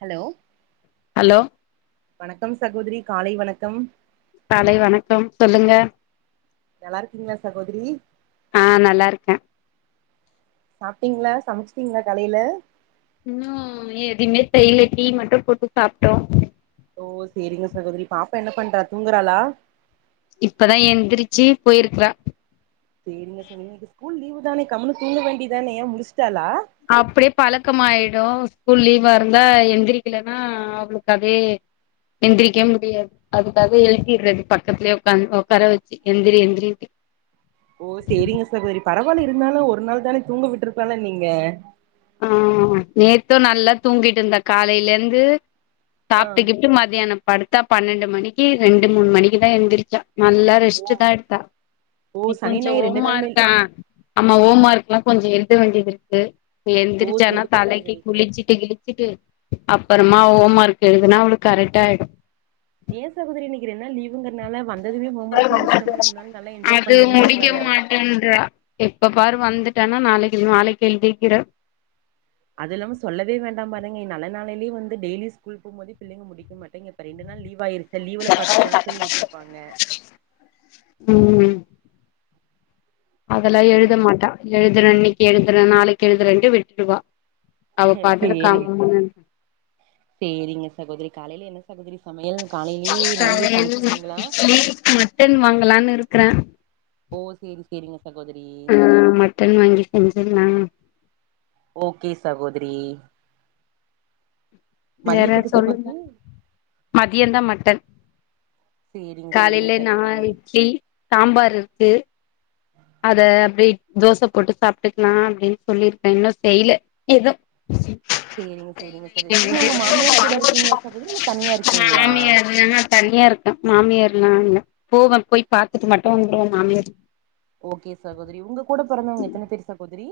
Hello hello வணக்கம் சகோதிரி காலை வணக்கம் காலை வணக்கம் சொல்லுங்க நல்லா இருக்கீங்களா சகோதிரி ஆ நல்லா இருக்கே சாப்பிட்டீங்களா சமைச்சிட்டீங்களா காலையில இன்னும் எதுமே செய்யல டீ மட்டும் போட்டு சாப்ட்டோம் ஓ சரிங்க சகோதிரி பாப்பா என்ன பண்றா தூங்கறாளா இப்பதான் எந்திரிச்சு போயிருக்கறா சரிங்க தோழி இன்னைக்கு ஸ்கூல் லீவு தானே கம்னு தூங்க வேண்டியதானே ஏன் முழிச்சிட்டாலா அப்டே பழக்கமாயிடும் ஸ்கூல் லீவா இருந்தா எந்திரிக்கலன்னா அவளுக்கு அதே எந்திரிக்கே முடியாது அதுக்காக எழுப்பிடறது பக்கத்துலே உக்காந் உட்கார வச்சு எந்திரி எந்திரினுட்டு ஓ செரிங்க சகோதிரி பரவாயில்ல இருந்தாலும் ஒரு நாள் தானே தூங்க விட்டுருக்கலான் இல்ல நீங்க ஆ நேத்தும் நல்லா தூங்கிட்டு இருந்தா காலையில இருந்து ஆ சாப்ட்டுக்கீப்ட்டு மதியானம் படுத்தா பன்னண்டு மணிக்கு ரெண்டு மூணு மணிக்கு தான் எந்திரிச்சா நல்லா ரெஸ்ட் ஓ தான் எடுத்தா ஓ நீ சனி கொஞ்சம் ஞாயிறு ரெண்டு நாளுமே ஹோமர்க்கா ஆ அம்மா ஹோம் ஒர்க் ல்லா கொஞ்சோ எழுத வேண்டிது இருக்கு ஓ எந்திரிச்சனா சேரிங்க தலைக்கு சகோதரி குளிச்சிட்டு கிழிச்சிட்டு அப்பறமா ஹோம் ஒர்க் எழுதுனா அவ்ளுக் கரெக்டாயிடும் ஏ சகோதரி இன்னிக்கு ரெண்டு நாள் லீவுங்குறனால வந் அது பண்ணி முடிக்க இருந்திருக்கலால்ல மாட்டேன்றா எப்ப பாரு வந்துட் டானா நாளைக்கு நாளைக்கு எழுதிக்கிற அது இல்லாம சொல்லவே வேண்டாம்ப ஏன்ன நீ நல்ல நாளேலே வந்து டெய்லி ஸ்கூல் போம் போதே பிள்ளைங்க முடிக்க மாட்டிங்க இப்ப ரண்டு நாள் லீவ் ஆ இருக் ல லீவுல பாத்துக்கலான் சொல்லி விட்டுருப்பாங்க ம் அதெல்லா எழுத சேரிங்க மாட்டா எழுதுரன்னி எழுதுற‌ நாளைக்கு எதுறன்ட்டு விட்ருவா அவ பாட்டுக்கு சேரி கம்முனு சேரிங்க சகோதரி காலைல என்ன சகோதரி சமையல் காலையிலயே நான்வெஜ் சமைச்சிருவீங்களா இட்லி மட்டன் வாங்கலான்னு இருக் க்கற ஓ சேரி சேரிங்க சகோதரி ஆ மட்டன் வாங்கி செஞ்சிடலா ஓக்கே சகோதரி வேற மதியத்துக்கு சொல்லுங்க சகோதரி மதியந்தா மட்டன் சேரிங்க சேரிங்க காலைல நா சகோதரி இட்லி சாம்பாரு இருக்கு அத அப்டி தோச போட்டு சாப்ட்டுக்லா அப்டின் சொல்லிருக்க இன்னு செய்ல எது சேரிங்க சேரிங்க சகோதரி நீங்க உங்க மாமியார் கூட இருக்கீங்களா சகோதரி இல்ல தனியா இருக்கீங்களா மாமியாரு தனியா இருக்க மாமியார் ஆ இல்ல போவ போய் பாத்துட்டு மட்டும் வந்துருவ மாமியார் ஓகே சகோதரி உங்க கூட பிறந்தவங்க எத்தன பேர் சகோதரி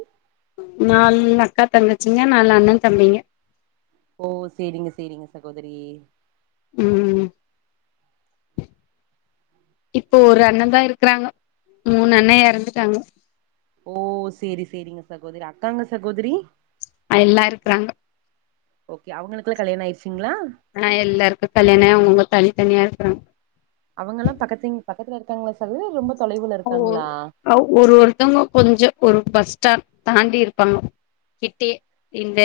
நால் அக்கா தங்கச்சிங்க நால் அண்ண தம்பிங்க ஓ சேரிங்க சேரிங்க சகோதரி ம் இப்போ ஒரு அண்ணந்தா இருக்குறாங்க மூணு அண்ண எறந்துட்டாங்க ஓ சேரி சேரிங்க சகோதரி அக்காங்க சகோதரி எல்லா இருக்குறாங்க ஓகே அவங்களுக்குலா கல்யாண ஆய்ருச்சு ஆ எல்லாருக்கு கல்யாணோ ஆயி அவங்க அவுங்க தனி தனியா இருக்குறாங்க அவங்கல்லா பக்கத்து பக்கத்துல இருக்காங்களா சகோதரி இல்ல ரொம்ப தொலைவுல ஓ இருக்காங்களா ஒரு ஒருத்தங்க கொஞ்சோ ஒரு பஸ் ஸ்டாப் தாண்டி இருப்பாங்க. கிட்டயே இந்த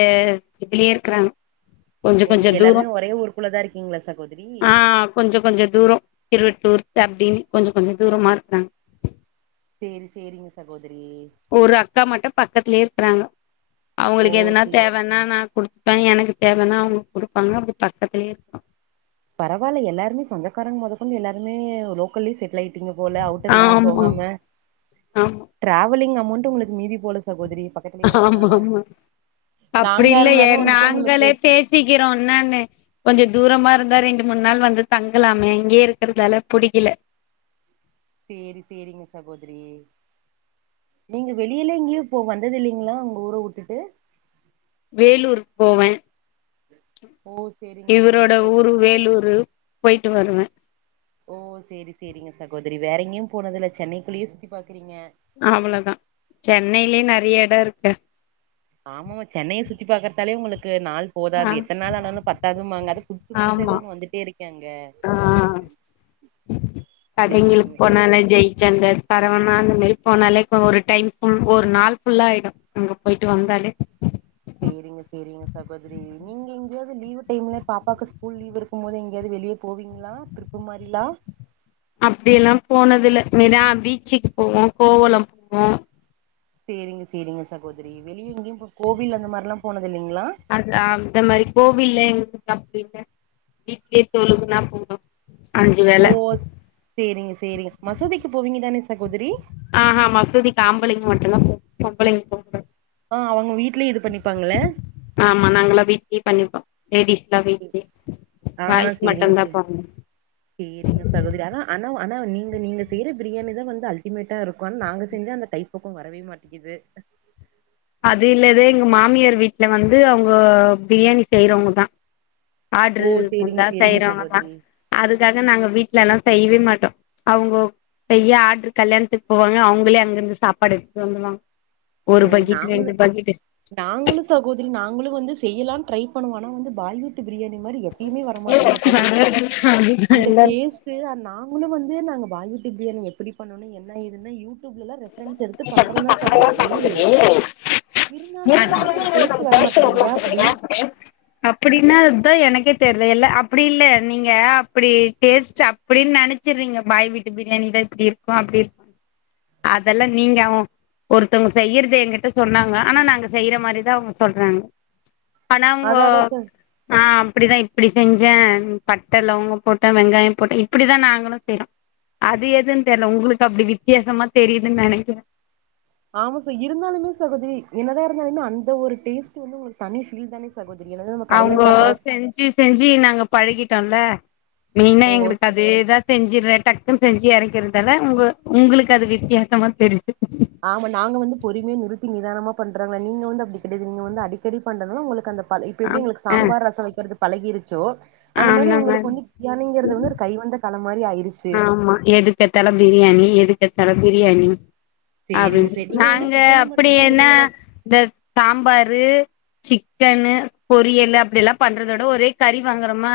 இதுலயே இருக்கறாங்க. கொஞ்சோ ஓ கொஞ்சோ தூரோ எல்லாருமே ஒரே ஊருக்குள்ளதா இருக்கீங்களா சகோதரி ஆஹ் கொஞ்சோ கொஞ்சோ தூரோ திரவி டுர்ட்டு அப்டின் கொஞ்சோ கொஞ்சோ தூரமா இருக்றாங் சேரி சேரிங் சகோ ஒரு அக்கா மட்டு பக்கத்துலயே இரு க்றாங்க ஓ அவுங்களுக்கு எதுனா சே தேவன்னா நா குடு ப்ப எனக்கு தேவன்னா அவங் குடுப்பாங்க. அப்டி பக்கத்துலயே இருப்பா பரவால்ல எல்லாருமே சொந்தக்காரங் மொத கொண்டு எல்லாருமே லோக்கல்லே செட்லாய் டிங்க போல அவுட்டர் எங்கீம் ஆமா போகாம ஆமா டிராவலிங் அ மோண்ட் உங்களுக்கு மீதி போல சகோதரி. பக்கத்துலயே ஆமா இருக்கனால ஆமா அப்டி லாங்கா இல்லயே. இருந்தாலு வந்துட்டு உங்களுக்கு நாங்களே பேசிக்கிறோனன்னு கொஞ்சோ தூரமா இருந்தா ரெண்டு மூண் நாள் வந்து தங்கலாமே இங்கயே இருக்கறதால புடிக்கல. சேரி சேரிங்க சகோதரி நீங்க வெளியெல்லா எங்கயு போ வந்ததில்லேங்ளா உங்க ஊர வுட்டுட்டு வேலூர் போவ ஓ சேரிங்க இவரோட சேரிங்க ஊரு சகோதரி வேலூரு போய்ட்டு வருவ ஓ சேரி சேரிங்க சகோதரி வேற எங்கயும் போனது இல்ல சென்னைக்குள்ளயே சுத்தி பாக்குறீங்க. அவ்ளோதா சென்னைலே நெறைய இடோ இருக்கு. ஆமாம சென்னைய சுத்தி பாக்கறதாலே உங்களுக் கு நாள் ஆ போதாது. எத்தன் நாள் ஆனாலு பத்தாதும்பாங்க. அத புடதுசு புதுசா ஆமா எதோஒன்னு வந்துட்டே இருக்கே அங்க ஆ கடைங்களுக்கு சேரிங்க சேரி. மேரி போனாலேகு ஒரு டைம்குள் ஒரு நாள் ஃபுல்லா ஆய்டு. அங்க போயிட்டு வந்தாலே சேரிங்க சேரிங்க சகோதரி நீங்க எங்கயாவது லீவு டைம்ல பாப்பாக்கு ஸ்கூல் லீவ் இருக்கும் போது எங்கேயாது வெளிய போவீங்ளா? டிரிப்பு மாரிலா அப்டி எல்லா போனதுல மெரினா பீச்சுக்கு போவோ கோவலம் போவோ. சேரிங்க சேரிங்க சகோதரி வெளிய எங்கியுபோ கோவில் அந்த மாரில்லா போன அதா அந்த மாரி கோவில்லே என்கு அப்டில்ல வீட்லே தொழுகுனா போது. அஞ்சு வேல ஓ சேரிங்க சேரிங்க மசூதிக்கு போவீங்க தானே? சகோதிரி ஆஹ்ஹா மசூதி ஆம்பளைங்க மட்டுதா [unintelligible] பொம்பளைங்க போகூடாது ஆ அவங்க வீட்லயே இது பண்ணிப்பாங்கள ஆமா நாங்களா வீட்லே பண்ணிப்போ. லேடிஸ்லா வீட்லே ஆ பாய்ஸ் சேரிங்க மட்டுந்தா சே போவங் சேரிங்க சகோதரி ஆனா ஆனா ஆனா நீங்க நீங்க செய்யற பிரியாணிதா வந்து அல்டிமேட்டா இருக்கு. ஆனா நாங்க செஞ்சா அந்த கைப்பக்கோ வரவே மாட்டிங்கிது. அது இல்லதே எங்க மாமியார் வீட்ல வந்து அவுங்க பிரியாணி செய்றவங்கதா. ஆட்ரு ஓ சேரிங்க வந்தா சேரிங்க செய்றவங்கதா சகோதரி அதுக்காக நாங்க வீட்டுலல்லா செய்வே மாட்டோ அவுங்கோ செய்ய ஆட்ரு கல்யாண்த்துக்கு போவாங்க அவங்களே அங்கிருந்து சாப்பாடு எட்த்துட்டு வந்துவாங்க. ஒரு பக்கி அவுங்களும் நாங்களும் சகோதரி நாங்களும் வந்து செய்யலானு ட்ரை பண்ணுவான் ஆனா வந்து பாய்வுட் பிரியாணி மாரி எப்பயுமே வர மாட்டேங்குது சகோதரி வராது அதுதா அந்த எல்லாரு டேஸ்ட்டு நாங்களும் வந்து இதே நாங்க பாய் வீட்டு பிரியாணி எப்படி பண்ணணும் என்ன ஏதுன்னு யூடியூப்ல டிரெண்ட்ஸ் எடுத்து பண்றன் தான் சகோதரி [inaudible] இருந்தாலுமே எங்களுக்கு அந்த டேஸ்ட் வரமாட்டேங்குது ஏ அப்டி அப்புடினா அதா எனக்கே தெரியல அப்டி இல்ல நீங்க அப்டி டேஸ்ட் அப்டின் நெனச்சிற்றீங்க பாய் வீட்டு பிரியாணிதா இப்டி இருக்கு அப்டி இருக்கு அது இதெல்லா நீங்க அவ ஒருத்தவ்ங்க செய்யறத எங்கிட்ட சொன்னாங்க ஆனா நாங்க செய்ற மாரிதா அவ்ங்க சொல்றாங்க பண உங்கோ அதா அதா ச ஆம் இப்டிதா இப்டி செஞ்சே பட்ட லவங்க போட்டே வெங்காய போட்டே இப்டிதா நாங்களு செய்றோ அது எதுன் தெர்ல உங்களுக்கு அப்டி வித்யாசமா தெரியு துன் நெனைக்கிறே ஆமா ச இருந்தாலுமே சகோதரி என்னதா இருந்தாலுமே அந்த ஒரு டேஸ்ட் வந்து உங்களுக்கு தனி ஃபீல் தானே சகோ அவ்ங்கோ செஞ்சு செஞ்சு நாங்கப் பழகிட்டோன்ல இன்னு ஓ எங்களுக்கு அதேதா செஞ்சிட்றே டக் குனு செஞ்சு எறக்கிறதால உங்க உங்களுக்கு அது வித்யாசமா தெரி்யுது ஆமா நாங்க வந்து பொறுமையா நிறுத்தி நிதானமா பண்றோங்க நீங்க வந்து அப்டி கெடையாது நீங்க வந்து அடிக்கடி பண்றதுனால உங்களுக்கு அந்த காலை இப்ப ஆ எப்டி உங்களுக்கு ஆ சாம்பார் ரச வக்கெற்து பழகிருச்சோ அந்த மாரி உங்களுக்கு வந்து பிரியாணிங்கிறது வந்து ஒரு கை வந்த கலதா ஆமா எதுக்கெட்த்தாலு பிரியாணி எதுக் கெட்த்தாலு பிரியாணி சேரிங்க அப்டின்டு சேரி நீங்க வந்து நாங்க சிக்கன்ல அப்டி மட்டுந்தா என்ன பண்ணுவீங்களா இந்த சாம்பாரு சிக்கன்னு பொரியலு அப்டிலா பண்றதோட ஒரே கரி வாங்குறமா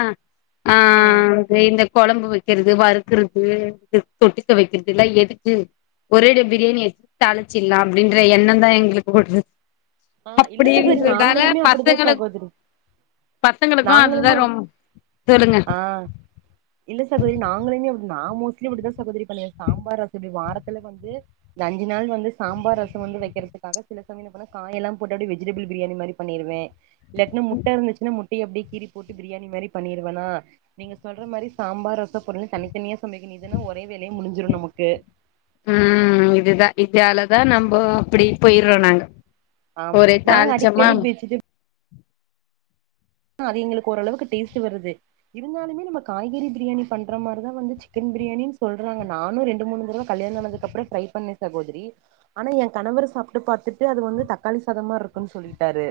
ஆ ஆஹ் மீந்த கொழம்பு வச் இருது வரு க்கிறக்கு எது தொட்டுக்க வக்கிறதுலா எதுக்கு ஒரேடியா பிரியாணியாவே தாழிச்சிட்லா அப்டின்ற எண்ணந் தா எங்களுக்கு வர்றது ஓ இல்ல சகோதரி நாங்களுமே அப்டிதா பசங்களுக்கு சகோதரி பசங்களுக்கு அதுதா நாங்களுமே ரொம் சொல்லுங்க ஆஹ் இல்ல சகோதரி நாங்களுமே நா மோஸ்ட்லி இப்டிதா ச சகோதரி பண்ணுவே சாம்பார் ரெசிபி வாரத் துல வந்து இந்த அஞ்சு நாள் வந்து சாம்பார் ரச வந்து வக்கிறத்துக்காக சில சமய என்ன பண்ணுவே காயெல்லா போட்டு அப்டியே வெஜிடபிள் பிரியாணி மாரி பண்ணிருவே இல்லாட்டினா முட்ட இருந்துச்சுனா முட் டய அப்டியே கீறி போட்டு பிரியாணி மாரி பண்ணிருவேனா நீங்க சொல்ற மாரி சாம்பார் ரசப் பொரியல்னு தனித்தனியா சமைக்கனு இதுனா ஒரே வேலை முடிஞ்சிரு நமக்கு உம் இதுதா இதாலதா நம்ப அப்டி போய்றோ நாங்க ஆமா ஒரே நாங்க தாளிச்சமா அடிக்கடி பேச்சுட்டு ஆ அது எங்களுக்கு ஓரளவுக்கு டேஸ்ட்டு வருது இருந்தாலுமே நம்ம காய்கறி பிரியாணி பண்ற மாரிதா வந்து சிக்கன் பிரியாணின் சொல்றாங்க நானு ரெண்டு மூணு தடவ கல்யாண ஆனதுக்கு அப்ற ட்ரை பண்ணே சகோதரி ஆனா எ கணவரு சாப்ட்டு பாத்துட்டு அது வந்து தக்காளி சாத மாரி இருக்குன் சொல்லிட்டாரு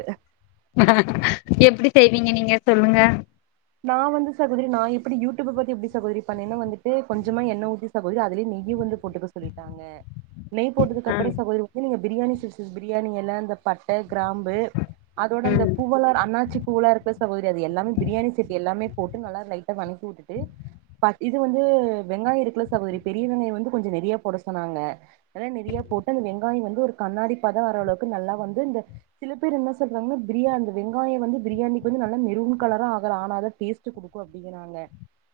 எப்படி செய்வீங்க நீங்க சொல்லுங்க நா வந்து சகோதரி நா எப்படி யூடியூப் பத்தி எப்படி சகோதரி பண்ணின்னா வந்துட்டு கொஞ்சமா எண்ணய ஊத்தி சகோதரி அதுலயெ நெய் வந்து போட்டுக்க சொல்லிட்டாங்க நெய் போட்டது ஆ அப்புறோ சகோதரி நீங்க பிரியாணி சில்சிஸ் பிரியாணி இலை இந்த பட்ட கிராம்பு அதோட இந்த ம் பூவெல்லா அண்ணாச்சி பூவெலா இருக்கல்ல சகோதரி அது எல்லாமே பிரியாணி எல்லாமே போட்டு நல்லா லைட் டா வனக்கி விட்டுட்டு இது வந்து வெங்காயோ இருக்குல்ல சகோதரி பெரிய வெங்காயோ வந்து கொஞ்சோ நிறையா போட சொன்னாங்க அதல்ல நிறையா போட்டு அந்த வெங்காயோ வந்து ஒரு கண்ணாடி பதோ வர்ர அளவுக்கு நல்லா வந்து இந்த சில பேர் என்ன சொல்றாங்கன்னா பிரியா அந்த வெங்காயோ வந்து பிரியாணிக்கு வந்து நல்லா மெருன் கலரா ஆ னாதா டேஸ்ட் குடுக்கு அப்படிங்கிறாங்க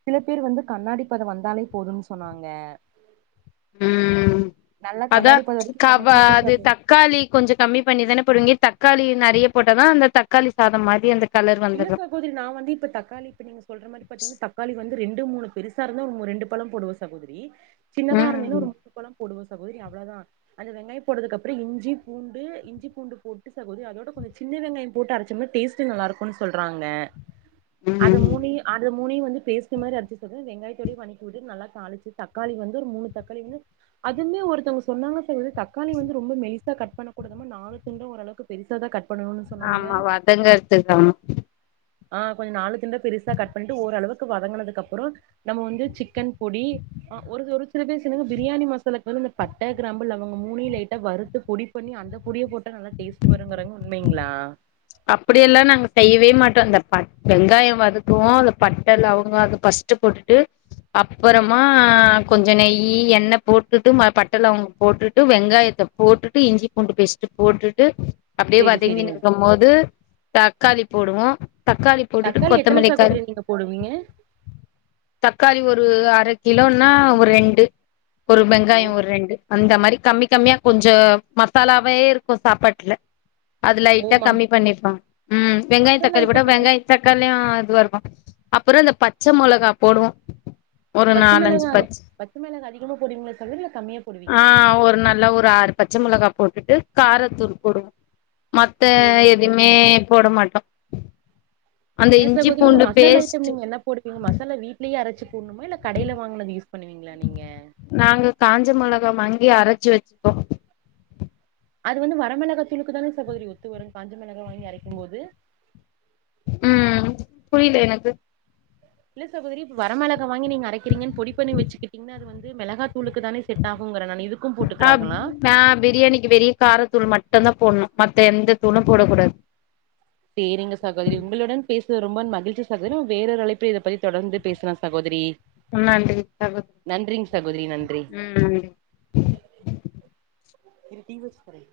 சில பேர் வந்து கண்ணாடி பதோ வந்தாலே போதும்ன்னு சொன்னாங்க உம் நல்லா அதா கண்ணாடி பத ப்ச் வரைக்கு கா வணக்கிட்டு அது தக்காளி கொஞ்சோ கம்மி பண்ணிதானே போடுவீங்க தக் தக்காளி நெறயா போட்டதா அந்த தக்காளி சாதம் மாரி அந்த கலர் இல்ல வந்துரு சகோதரி நா வந்து இப்ப தக்காளி இப்ப நீங்க சொல்ற மாரி பாத்தீங்கன்னா தக்காளி வந்து ரெண்டு மூணு பெருசா இருந்த ஒரு ரெண்டு பழம் போடுவ சகோதரி சின்னதா ம் இருந்தேனா ஒரு மூனு பழம் போடுவன் சகோதரி அவ்ளவுதா அந்த வெங்காயோ போட்டதுக்கு அப்புறோ இஞ்சி பூண்டு இஞ்சி பூண்டு போட்டு சகோதரி அதோட கொஞ்சோ சின்ன வெங்காயோ போட்டு அரச்சம்னா டேஸ்ட் நல்லாயிருக்கு ஒன்னு சொல்றாங்க அது ம் மூணுயு அது மூனையு வந்து பேஸ்ட் மாரி அரச்சிட்டு வெங்காயத்தோட வனக்கி விட்டு நல்லா தாளிச்சு தக்காளி வந்து ஒரு மூணு தக்காளி வந்து அதுமே ஒருத்தவங்க சொன்னாங்க சேரி விடு தக்காளி வந்து ரொம்போ மெலிசா கட் பண்ண கூடாதாமா நாலு துண்டா ஓரளவுக்கு பெரிசாதா கட் பண்ணணும்னு சொன்னாங்க ஆமா வதங்கறத்துக்கு ஆமா ஆஹ் கொஞ்சோ‌ நாளுக்கு துண்டா பெரிசா கட் பண்ணிட்டு ஓரளவுக்கு வதங்கினதுக்கு அப்புறோமன நம்ம வந்து சிக்கன் பொடி ஒரு ஒரு சில பேரு சொன்னாங்க பிரியாணி மசாலாக்கு வந்து இந்த பட்ட கிராம்பு லவங்கம் மூனயு லைட்டா வறுத்து பொடி பண்ணி அந்த பொடிய போட்டா நல்லா டேஸ்ட் வருங்கறாங்க உண்மையுங்களா அப்படியெல்லா நாங்க செய்யவே மாட்டோ இந்த பட்ட வெங்காயோ வதக்குவோ அந்த பட்ட லவங்கம் அத பஸ்ட் போட்டுட்டு அப்புறமா கொஞ்சோ நெய் எண்ண போட்டுட்டு ம பட்ட லவங்க போட்டுட்டு வெங்காயத்த போட்டுட்டு இஞ்சி பூண்டு பேஸ்ட் போட்டுட்டு அப்படியே சேரி சேரிங்க வதங்கினுக்கும்போது தக்காளி போடுவோ தக்காளி போட்டுட்டு தக்காளி எத்தன கொத்தமல்லிக் கர் சகோதரி நீங்க போடுவீங்க தக்காளி ஒரு அர கிலோன்னா ஒரு ரெண்டு ஒரு ஓ வெங்காயோ ஒரு ரெண்டு அந்த மாரி கம்மி கம்மியா கொஞ்சோ மசாலாவே இருக்கு சாப்பாட்டுல அது லைட்டா ஓமா கம்மி பண்ணிப்பா உம் வெங்காய மசாலா தக்காளி போட்டா ஐட்டம் என்ன வெங்காய் தக்காளியு ஆ இதுவரு அப்புறோ இந்த பச்ச மொளகா போடுவோ ஒரு பச்ச நாலஞ்சு மெளகா அ பச் பச்ச மெளகா அதிகமா போடுவிங்ளா சொல்லுங்ளே கம்மியா ஆ போடுவிங்களா ஒரு நல்லா ஒரு ஆறு பச்ச மொளகா போட்டுட்டு காரத்தூள் போடுவோ மத் சேரிங்க சகோதரி எ அந்த ஏ இஞ்சி சகோதரி இந்த பூண்டு மசாலா ஐட்டம் பேஸ்ட் நீங்க என்ன போடுவிங்க மசாலா வீட்லேயே அரச் சு போட்ணுமா இல்ல கடைல வாங்குனது யூஸ் பண்ணுவிங்களா நீங்க ச்சு வெச்சுப்போ அது வந்து வரமெளகாத்தூளுக்கு தானே சகோதிரி ஒத்து வரு காஞ்சமெளகா வாங்கி அரைக்கும் போது [inaudible] ம் புரில எனக்கு இல்ல சகோதரி இப்பொ வர மெளக வாங்கி நீங்க அரைக்குறிங்கன் பொடிப் பண்ணி வச்சிக்கிட்டிங்கன்ன அது வந்து மெளகாத் அ நா பிரியணிக்கு வெரியு காரத்தூள் மட்டந்தா போட்ணு மத்த எந்த தூளு போடக் கூடாது சேரிங்க சகோதரி உங்களுடன் பேசு ரொம்ப மகிழ்ச்சி சகோத்ரி நம வேறொரு அழைப்பில் இத பத்தி தொடர்ந்து பேஸ்லா சகோதரி ம் நன்றி சகோத் நன்றிங் சகோதரி நன்றி உம் நன்றி இரு டீ வச் தரே